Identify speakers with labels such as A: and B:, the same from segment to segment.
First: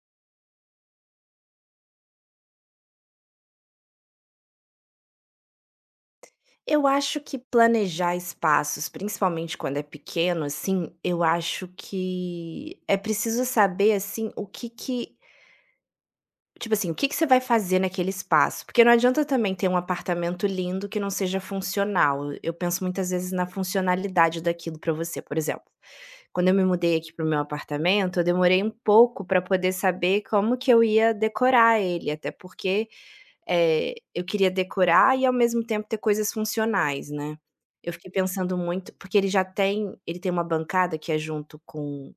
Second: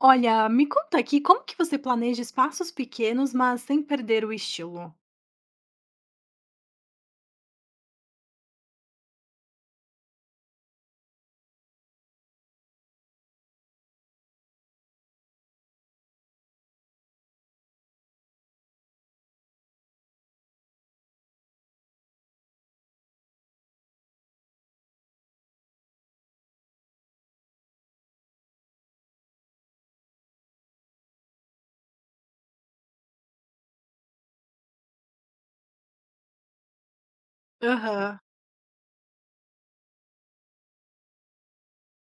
A: Olha, me conta aqui, como que você planeja espaços pequenos, mas sem perder o estilo?
B: Eu acho que planejar espaços, principalmente quando é pequeno, assim, eu acho que é preciso saber, assim, o que que tipo assim, o que que você vai fazer naquele espaço, porque não adianta também ter um apartamento lindo que não seja funcional. Eu penso muitas vezes na funcionalidade daquilo para você. Por exemplo, quando eu me mudei aqui para o meu apartamento, eu demorei um pouco para poder saber como que eu ia decorar ele, até porque eu queria decorar e ao mesmo tempo ter coisas funcionais, né. Eu fiquei
A: Aham.
B: pensando muito porque ele tem uma bancada que é junto com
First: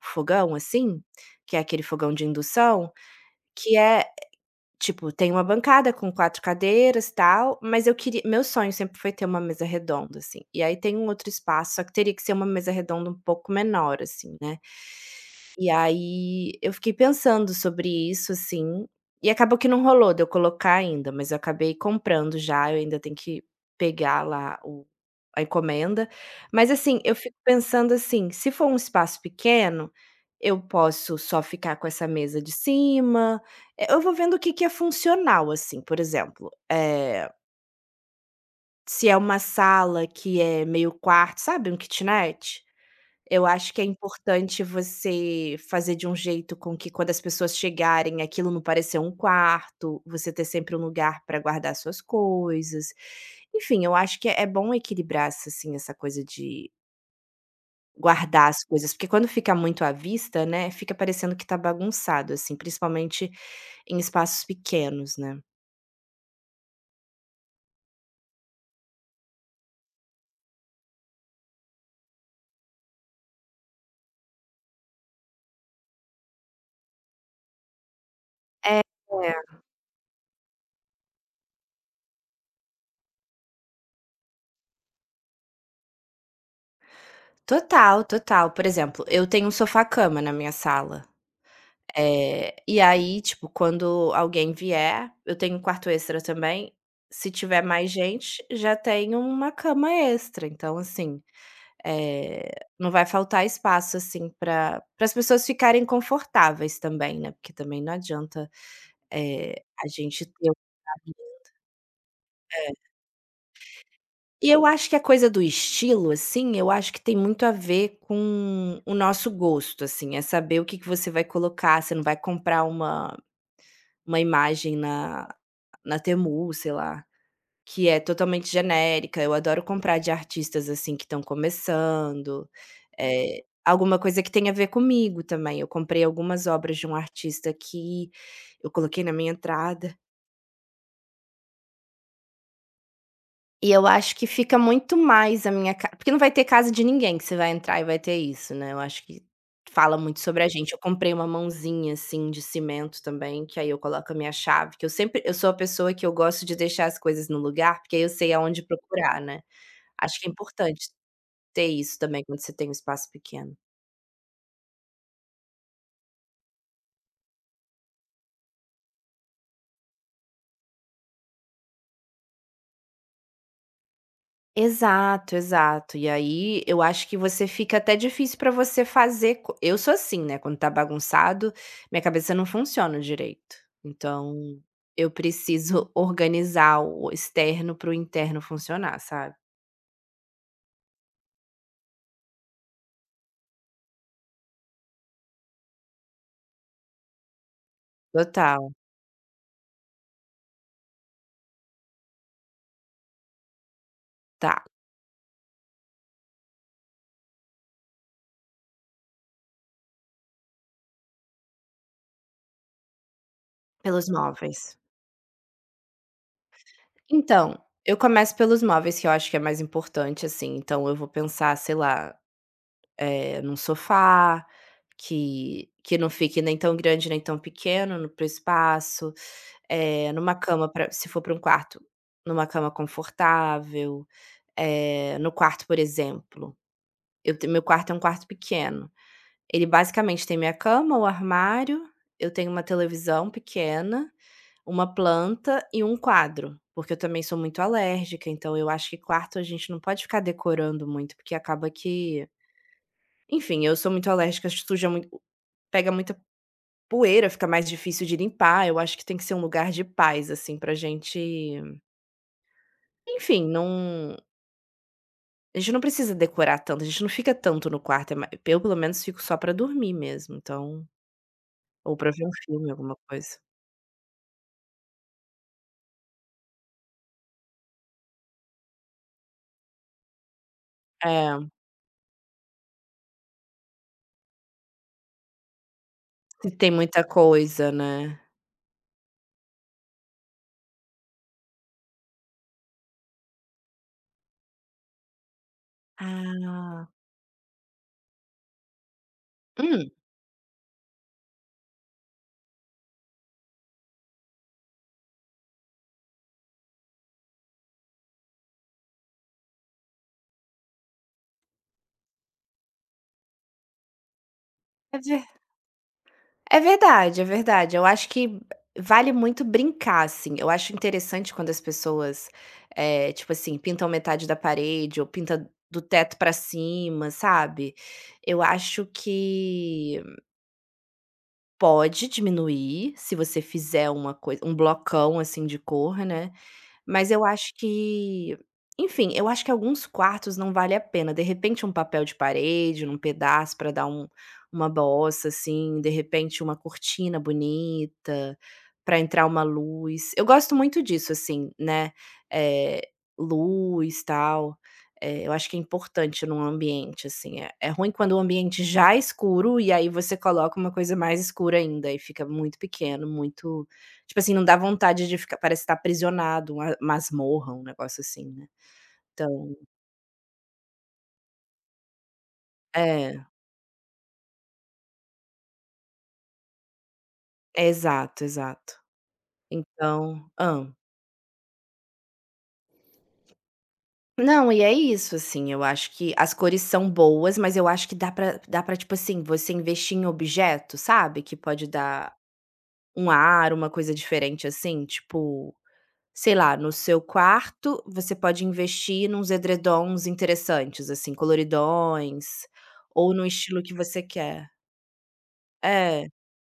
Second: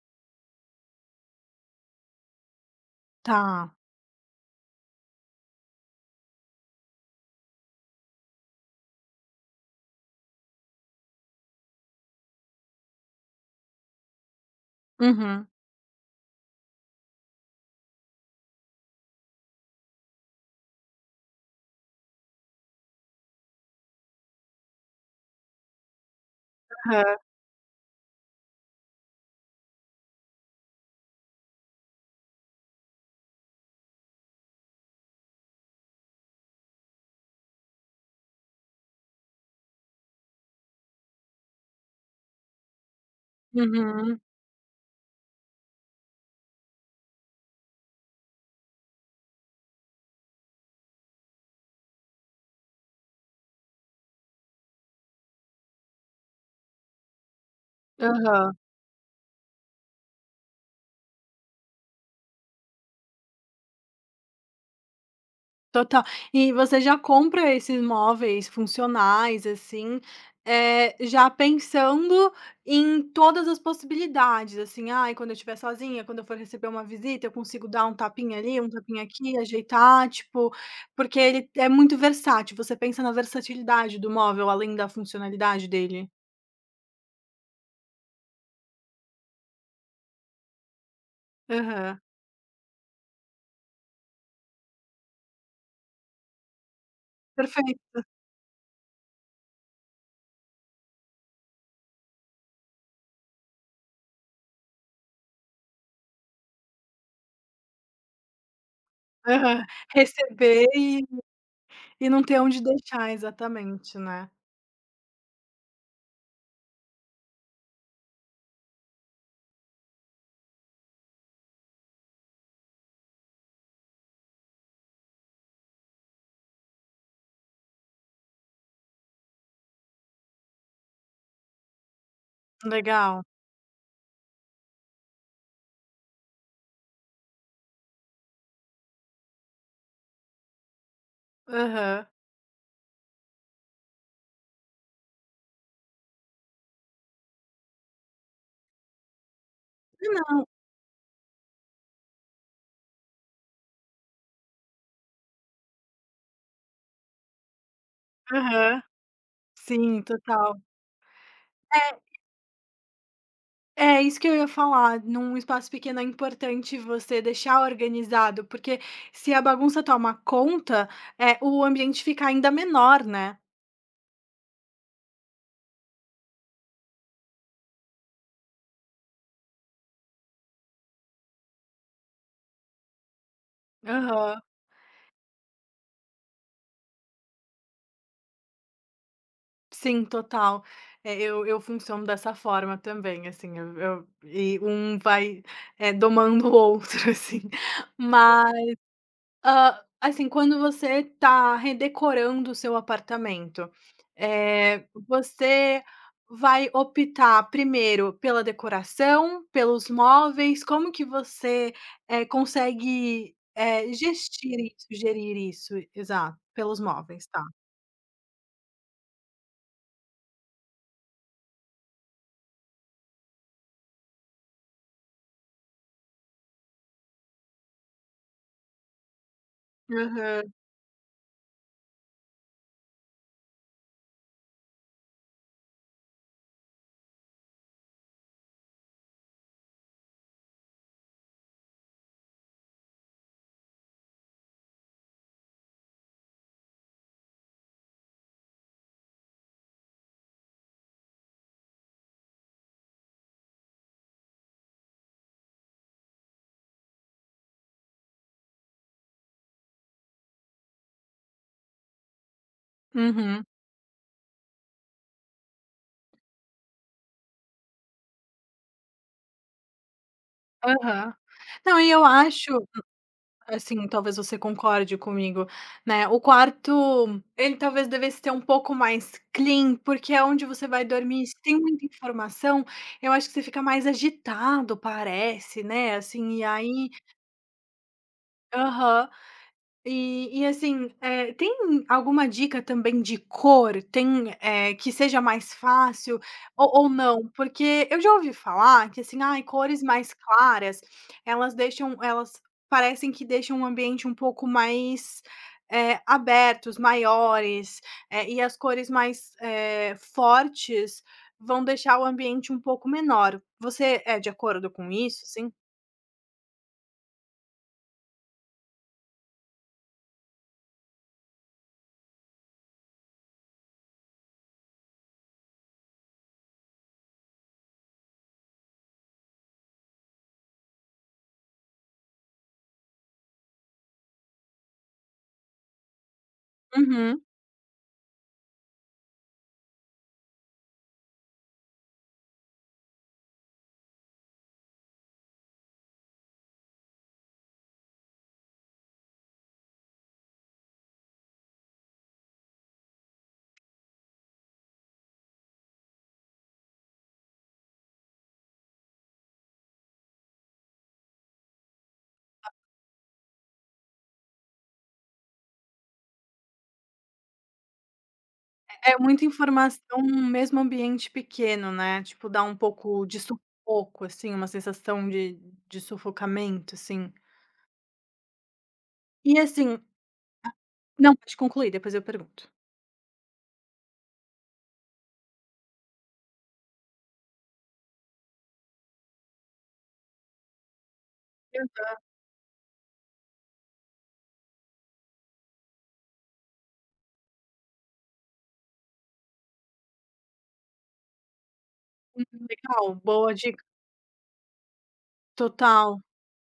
B: fogão, assim, que é aquele fogão de indução,
A: Tá.
B: que é, tipo, tem uma bancada com 4 cadeiras, e tal, mas eu queria meu sonho sempre foi ter uma mesa redonda, assim. E aí tem um outro espaço, só que teria que ser uma mesa redonda um pouco menor, assim, né.
A: Uhum.
B: E aí eu fiquei pensando sobre isso, assim, e acabou que não rolou de eu colocar ainda, mas eu acabei comprando já, eu ainda tenho que pegar lá o a encomenda. Mas assim,
A: Aham.
B: eu fico pensando assim, se for um espaço pequeno, eu posso só ficar com essa mesa de cima. Eu vou vendo o que que é funcional, assim, por exemplo, se é uma sala que é meio quarto, sabe, um kitnet? Eu acho que é
A: Uhum.
B: importante você fazer de um jeito com que quando as pessoas chegarem, aquilo não parecer um quarto, você ter sempre um lugar para guardar suas coisas. Enfim, eu acho que é bom equilibrar essa, assim, essa coisa de guardar
A: Aham.
B: as coisas, porque quando fica muito à vista, né, fica parecendo que tá bagunçado, assim, principalmente em espaços pequenos, né.
A: Total. E você já compra esses móveis funcionais, assim, já pensando em todas as possibilidades, assim: "Ai, quando eu estiver sozinha, quando eu for receber uma visita, eu consigo dar um tapinha ali, um
B: É,
A: tapinha aqui,
B: é.
A: ajeitar", tipo porque ele é muito versátil, você pensa na versatilidade do móvel, além da funcionalidade dele?
B: Total, total. Por exemplo, eu tenho um sofá-cama na minha sala.
A: Aham,
B: E aí, tipo, quando alguém vier, eu tenho um quarto extra também, se tiver mais
A: perfeito.
B: gente, já tem uma cama extra. Então, assim, não vai faltar espaço, assim, para as pessoas ficarem confortáveis também, né, porque também não adianta,
A: Aham.
B: a gente ter um.
A: Receber e não ter onde
B: É.
A: deixar, exatamente, né.
B: E eu acho que a coisa do estilo, assim, eu acho que tem muito a ver com o nosso gosto, assim, é saber o que que você vai colocar. Você não vai comprar uma imagem na Temu, sei lá, que é totalmente genérica. Eu adoro comprar de artistas, assim, que estão começando,
A: Legal.
B: alguma coisa que tenha a ver comigo também. Eu comprei algumas obras de um artista que eu coloquei na minha entrada.
A: Aham.
B: E eu acho que fica muito mais a minha ca porque não vai ter casa de ninguém que você vai entrar e vai ter isso, né. Eu acho que fala muito
A: Não.
B: sobre a gente. Eu comprei uma mãozinha, assim, de cimento também, que aí eu coloco a minha chave, que eu sempre eu sou a pessoa que eu gosto de deixar as coisas no lugar, porque aí eu sei aonde
A: Aham.
B: procurar, né.
A: Sim,
B: Acho que é
A: total.
B: importante ter isso também quando você tem um espaço pequeno.
A: É, é isso que eu ia falar, num espaço pequeno é importante você deixar organizado, porque se a bagunça toma conta, o ambiente fica ainda menor, né.
B: Exato, exato. E aí, eu acho que você fica até difícil para você fazer co eu sou assim, né, quando tá bagunçado, minha cabeça não funciona direito. Então,
A: Aham.
B: eu preciso organizar o externo para o interno funcionar, sabe.
A: Sim, total. É, eu funciono dessa forma também, assim, eu e um vai, domando o outro, assim. Mas
B: Total,
A: hã, assim, quando você está redecorando o seu apartamento,
B: tá.
A: você vai optar primeiro pela decoração, pelos móveis, como que você, consegue,
B: Pelos
A: gestir
B: móveis.
A: isso, gerir isso? Exato, pelos móveis, tá.
B: Então, eu começo pelos móveis, que eu acho que é mais importante, assim, então eu vou pensar, sei lá, num sofá, que não fique nem tão grande nem tão pequeno no para o espaço, numa
A: Aham.
B: cama pra se for para um quarto, numa cama confortável, no quarto. Por exemplo, eu te meu quarto é um quarto pequeno, ele basicamente tem minha cama, o armário, eu tenho uma televisão pequena, uma planta e um quadro, porque eu também sou muito alérgica, então eu acho que quarto a gente não pode ficar decorando muito, porque acaba que, enfim, eu sou muito alérgica, suja muito, pega muita poeira, fica mais difícil de limpar. Eu acho que tem que ser um lugar de paz, assim, pra gente,
A: Uhum.
B: enfim, não, a gente não precisa decorar tanto, a gente não fica tanto no quarto. É, ma eu pelo menos fico só pra dormir mesmo, então,
A: Aham. Não, e
B: ou
A: eu
B: pra ver um
A: acho
B: filme, alguma coisa.
A: assim, talvez você concorde comigo, né, o quarto, ele talvez devesse ter um pouco mais clean, porque é onde você vai dormir, se
B: É,
A: tem muita informação, eu acho que você fica mais agitado, parece, né, assim, e
B: se tem
A: aí
B: muita coisa, né.
A: aham. E assim, tem alguma dica também de cor? Tem, que seja mais fácil ou
B: Ah.
A: não? Porque eu já ouvi falar que assim, ai, cores
B: Hum.
A: mais claras, elas deixam elas parecem que deixam o ambiente um pouco mais, abertos, maiores, e as cores mais, fortes vão deixar o ambiente um pouco menor. Você é de acordo com isso,
B: É
A: assim?
B: É verdade, é verdade. Eu acho que vale muito brincar, assim. Eu acho interessante quando as pessoas, tipo assim, pintam metade da parede ou pinta do teto pra cima, sabe. Eu acho que pode diminuir, se você fizer uma coisa, um blocão, assim, de cor, né. Mas
A: Uhum.
B: eu acho que, enfim, eu acho que alguns quartos não vale a pena. De repente um papel de parede, num pedaço para dar um, uma bossa, assim, de repente uma cortina bonita, para entrar uma luz. Eu gosto muito disso, assim, né, eh, luz, tal. Eu acho que é importante num ambiente, assim. É é ruim quando o ambiente já é escuro, e aí você coloca uma coisa mais escura ainda, e fica muito pequeno, muito. Tipo assim, não dá vontade de ficar, parece estar aprisionado, uma masmorra, um negócio assim, né.
A: É muita
B: Então,
A: informação num mesmo ambiente pequeno, né, tipo, dá um pouco de
B: é,
A: sufoco, assim, uma sensação de sufocamento, assim.
B: é, exato, exato.
A: E assim
B: Então, hã.
A: não, pode concluir, depois eu pergunto.
B: Não, e é isso, assim, eu acho que as cores são boas, mas eu acho que dá pra, dá pra, tipo assim, você investir em objeto, sabe, que pode dar um ar, uma coisa diferente, assim, tipo, sei lá, no seu quarto você pode investir nos edredons interessantes, assim, coloridões,
A: Uhum, legal,
B: ou no
A: boa
B: estilo
A: dica,
B: que você quer.
A: total.
B: É.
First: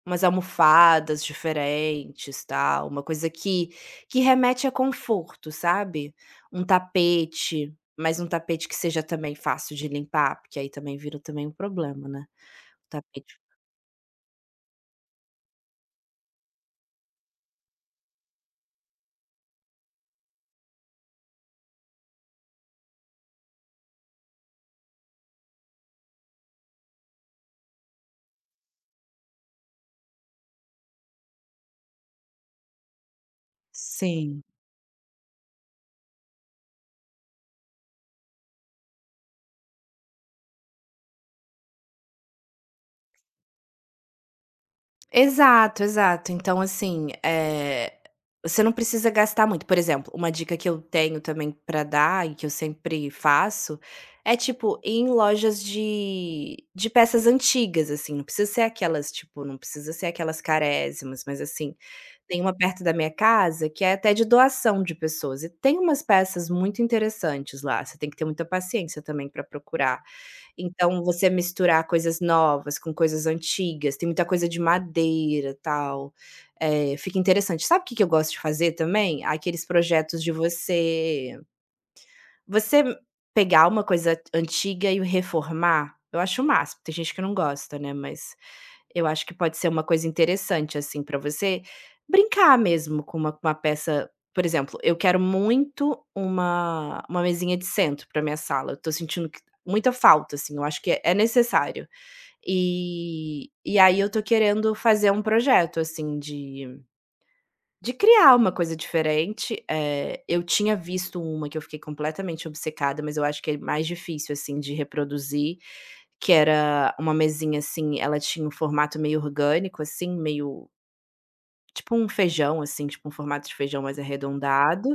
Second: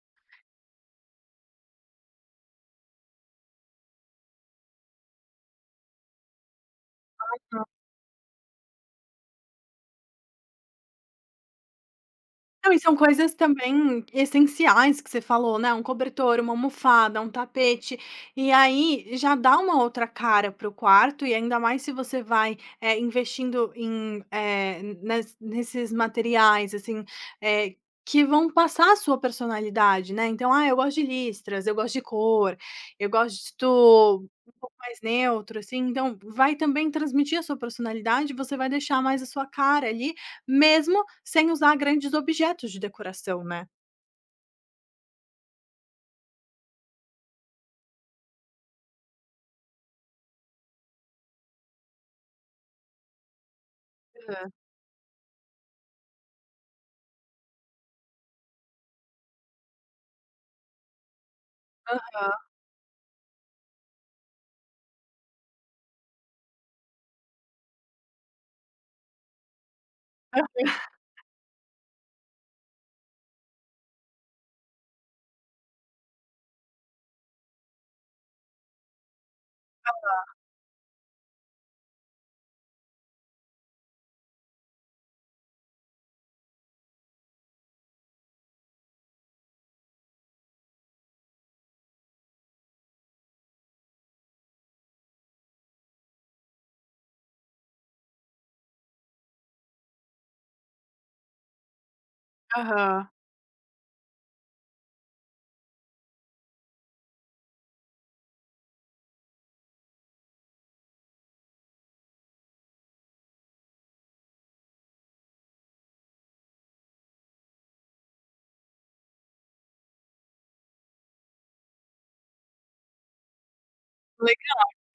B: Umas almofadas diferentes, tal, uma coisa que remete a conforto, sabe. Um tapete, mas um tapete que seja também fácil de limpar, porque aí também vira também um problema, né,
A: Não, e
B: o
A: são coisas
B: tapete.
A: também essenciais que você falou, né, um cobertor, uma almofada, um tapete, e aí já dá uma outra cara para o quarto, e ainda mais se você vai, investindo em, nesses materiais, assim, eh, que vão passar a sua personalidade, né. Então, "Ah, eu gosto de listras, eu gosto de cor, eu gosto
B: Sim.
A: mais neutro, assim, então vai também transmitir a sua personalidade, você vai deixar mais a sua cara ali, mesmo sem usar grandes objetos de decoração, né.
B: Exato, exato. Então, assim, você não precisa gastar muito. Por exemplo, uma dica que eu tenho também pra dar e que eu sempre faço é, tipo, ir em lojas de peças antigas, assim. Não precisa ser aquelas, tipo, não precisa ser aquelas carésimas, mas, assim, tem uma perto da minha casa que é até de doação de pessoas e tem umas peças muito interessantes lá, você tem que ter muita paciência também pra procurar. Então, você misturar coisas novas com coisas antigas, tem muita coisa de madeira, tal, fica interessante. Sabe o que que eu gosto de fazer também? Aqueles projetos de você pegar uma coisa antiga e reformar, eu acho o máximo. Tem gente que não gosta, né, mas eu acho que pode ser uma coisa interessante, assim, pra você brincar mesmo com uma peça. Por exemplo, eu quero muito uma mesinha de centro pra minha sala, eu tô sentindo que muita falta, assim, eu acho que é necessário.
A: Aham,
B: E aí eu tô querendo fazer um projeto, assim, de criar uma coisa diferente. Eu tinha visto uma que eu fiquei completamente obcecada, mas eu acho que é mais difícil, assim, de reproduzir, que era uma mesinha, assim, ela tinha um formato meio orgânico, assim, meio tipo um feijão, assim, tipo um formato de feijão mais
A: legal.
B: arredondado,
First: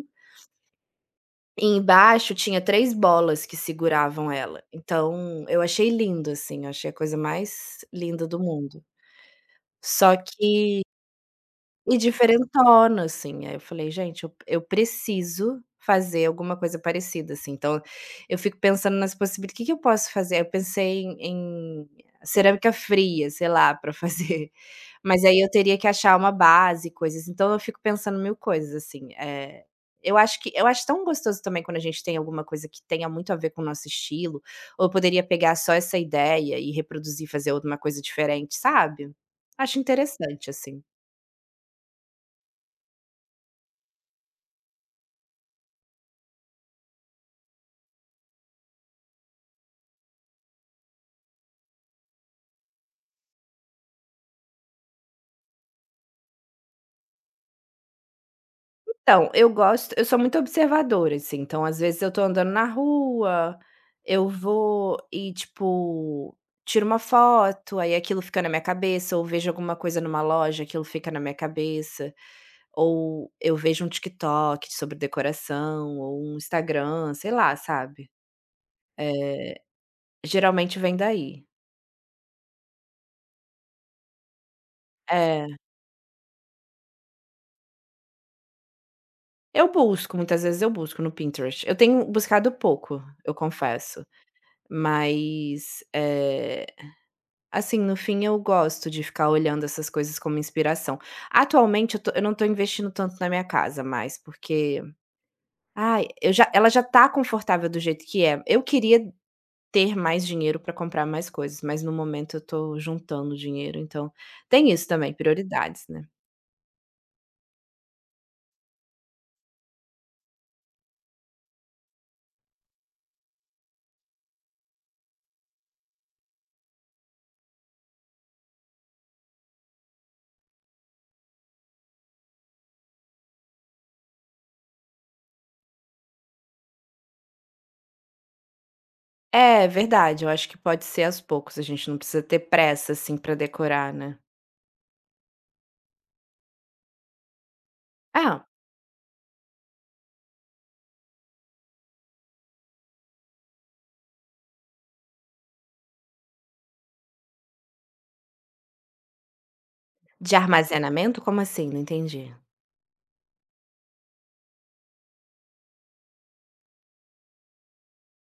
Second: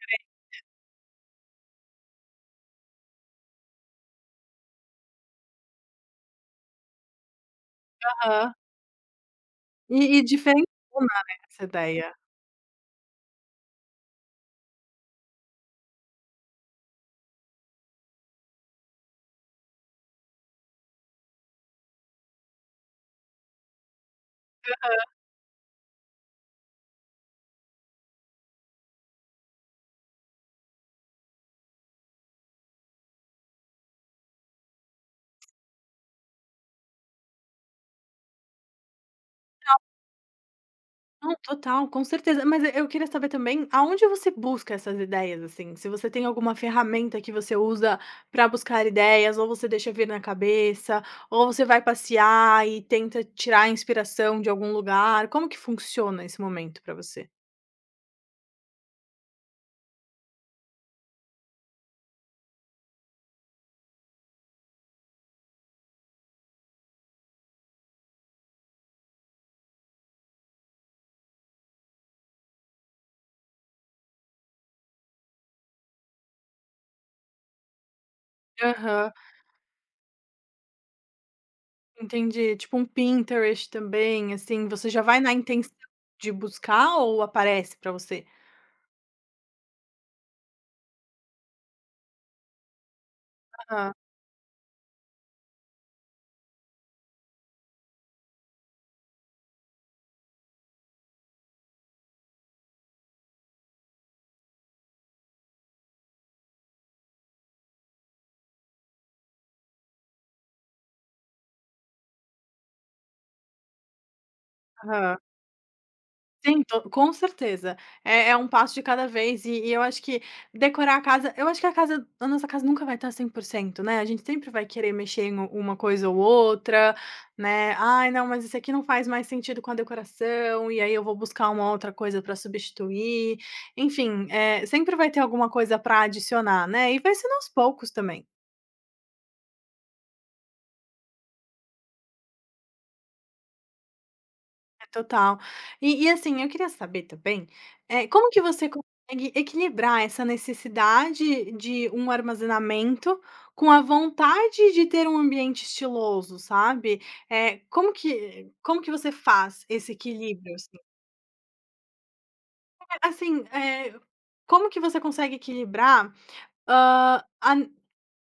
B: e embaixo tinha 3 bolas que seguravam ela. Então eu achei lindo, assim, eu achei a coisa mais linda do
A: Aham.
B: mundo.
A: E
B: Só
A: e
B: que...
A: diferentona, né, essa
B: E
A: ideia.
B: diferentona, assim. Aí eu falei: "Gente, eu preciso fazer alguma coisa parecida, assim". Então, eu fico pensando nas possibilidades: O "Que que eu posso fazer?". Aí eu pensei em cerâmica fria, sei lá, para fazer, mas aí eu teria que achar uma base, coisas. Então eu fico pensando mil coisas, assim. Eu acho tão gostoso também quando a gente tem alguma coisa que tenha muito a ver com o nosso estilo, ou eu poderia pegar só essa ideia e reproduzir, fazer alguma coisa diferente, sabe? Acho interessante, assim.
A: Não, total, com certeza. Mas eu queria saber também aonde você busca essas ideias, assim, se você tem alguma ferramenta que você usa pra buscar ideias, ou você deixa vir na cabeça, ou você vai passear e tenta tirar a inspiração de algum lugar, como que funciona esse momento pra você?
B: Então, eu gosto, eu sou muito observadora, assim, então às vezes eu tô andando na rua, eu vou e, tipo, tiro uma foto, aí aquilo fica na minha cabeça, ou vejo alguma coisa numa loja, aquilo fica na minha cabeça, ou eu vejo um TikTok sobre decoração, ou um Instagram, sei lá, sabe.
A: Aham,
B: Eh, geralmente vem daí.
A: entendi. Tipo um Pinterest também, assim, você já vai na
B: É.
A: intenção de buscar ou aparece pra você?
B: Eu busco, muitas vezes eu busco no Pinterest. Eu tenho buscado pouco, eu
A: Aham,
B: confesso, mas, assim, no fim eu gosto de ficar olhando essas coisas como inspiração. Atualmente eu não tô investindo tanto na minha casa mais, porque, ai, eu já ela já tá confortável do jeito que é. Eu queria ter mais dinheiro para comprar mais coisas, mas no momento eu tô juntando dinheiro, então tem isso também,
A: aham.
B: prioridades, né.
A: Sim, to com certeza. É é um passo de cada vez e eu acho que decorar a casa eu acho que a casa a nossa casa nunca vai estar 100% né, a gente sempre vai querer mexer em uma coisa ou outra, né, "Ai, não, mas isso aqui não faz mais sentido com a decoração", e aí eu vou buscar uma outra coisa para substituir. Enfim, é sempre vai ter alguma coisa para adicionar, né, e vai sendo aos poucos também.
B: É, verdade, eu acho que pode ser aos poucos, a gente não precisa ter pressa, assim, pra decorar, né.
A: Total. E assim, eu queria saber também, como que
B: Ah,
A: você consegue equilibrar essa necessidade de um armazenamento com a vontade de ter um ambiente estiloso, sabe? Como que você faz esse
B: de
A: equilíbrio, assim?
B: armazenamento? Como assim? Não entendi.
A: É, assim, como que você consegue equilibrar, hã, a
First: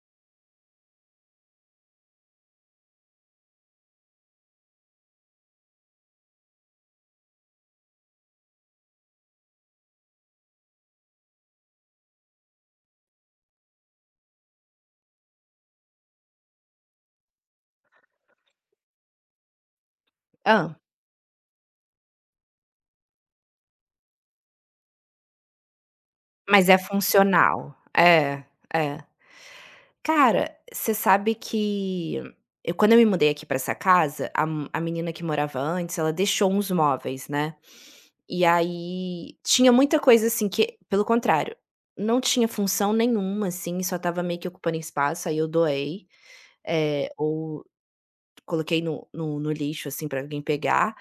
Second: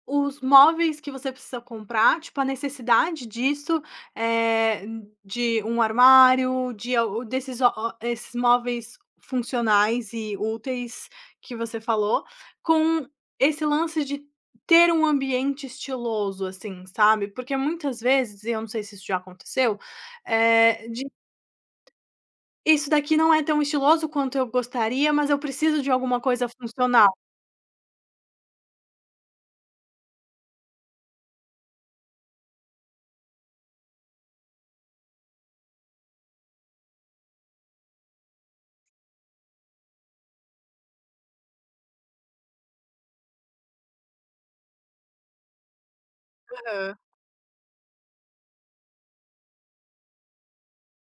A: os móveis que você precisa comprar, tipo, a necessidade disso, eh, de um armário, de al desses o esses móveis funcionais e úteis que você falou, com esse lance de ter um ambiente estiloso, assim, sabe. Porque muitas vezes, e eu não sei se isso já aconteceu,
B: ah
A: de: "Isso daqui não é tão estiloso quanto eu gostaria, mas eu preciso de alguma coisa
B: Mas é
A: funcional".
B: funcional. É, é. Cara, você sabe que eu, quando eu me mudei aqui pra essa casa, a menina que morava antes, ela deixou uns móveis, né, e aí tinha muita coisa, assim, que, pelo contrário, não tinha função nenhuma, assim, só tava meio que ocupando espaço, aí eu doei,
A: Aham.
B: ou coloquei no lixo, assim, pra alguém pegar.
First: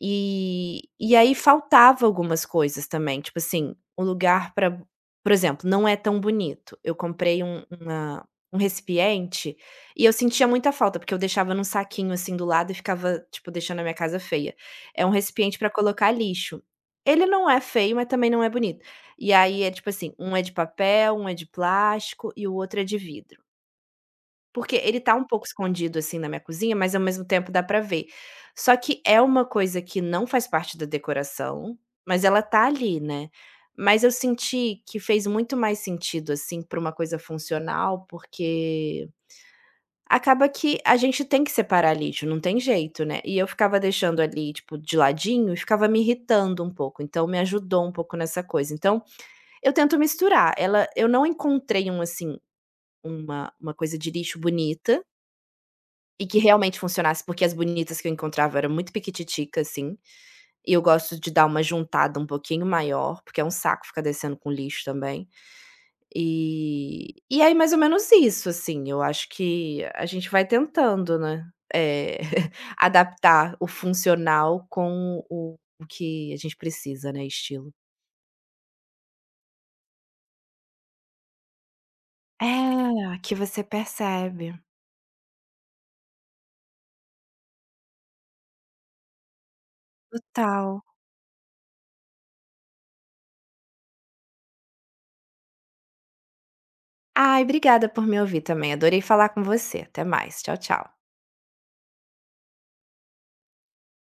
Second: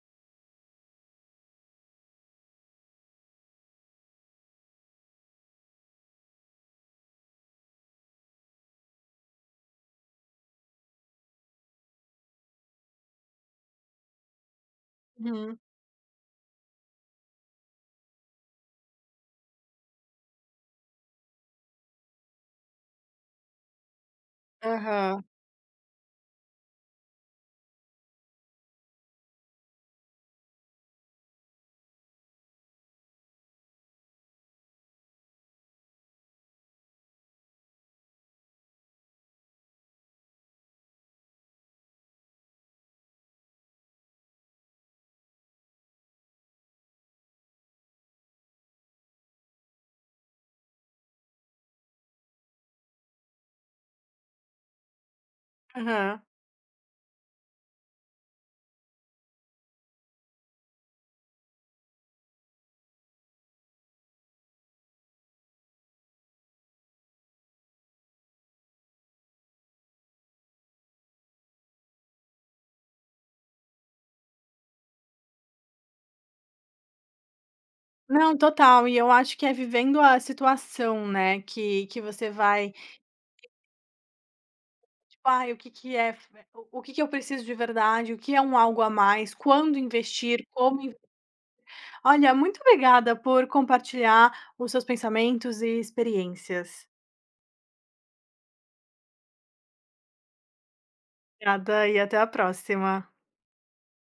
B: E aí faltava algumas coisas também, tipo assim, o lugar para, por exemplo, não é tão bonito. Eu comprei um, uma um recipiente, e eu sentia muita falta, porque eu deixava num saquinho, assim, do lado e ficava, tipo, deixando a minha casa feia. É um recipiente
A: Uhum.
B: para colocar lixo. Ele não é feio, mas também não é bonito. E aí é tipo assim, um é de papel, um é de plástico e o outro é de vidro. Porque ele tá
A: Aham.
B: um pouco escondido, assim, na minha cozinha, mas ao mesmo tempo dá pra ver. Só que é uma coisa que não faz parte da decoração, mas ela tá ali, né. Mas eu senti que fez muito mais sentido, assim, pra uma coisa funcional, porque acaba que a gente tem que separar lixo, não tem jeito, né. E eu ficava deixando ali, tipo, de ladinho e ficava me irritando um pouco, então me ajudou um pouco nessa coisa. Então, eu tento misturar. Ela, eu não encontrei um, assim, uma coisa de lixo bonita,
A: Aham.
B: e que realmente funcionasse, porque as bonitas que eu encontrava eram muito piquititica, assim, e eu gosto de dar uma juntada um pouquinho maior, porque é um saco ficar descendo com lixo também. E aí mais ou menos isso, assim, eu acho que a gente vai tentando, né, eh, adaptar o funcional com o que a gente precisa, né, estilo.
A: Não, total. E eu acho que é vivendo a situação, né, que você vai,
B: É, que você percebe.
A: tipo: "Ai, o que que eu preciso de verdade? O que é um algo a mais? Quando investir? Como
B: Total.
A: in" Olha, muito obrigada por compartilhar os seus pensamentos e experiências.
B: Ai, obrigada por me ouvir também, adorei falar com você. Até mais, tchau, tchau.
A: Obrigada e até a próxima.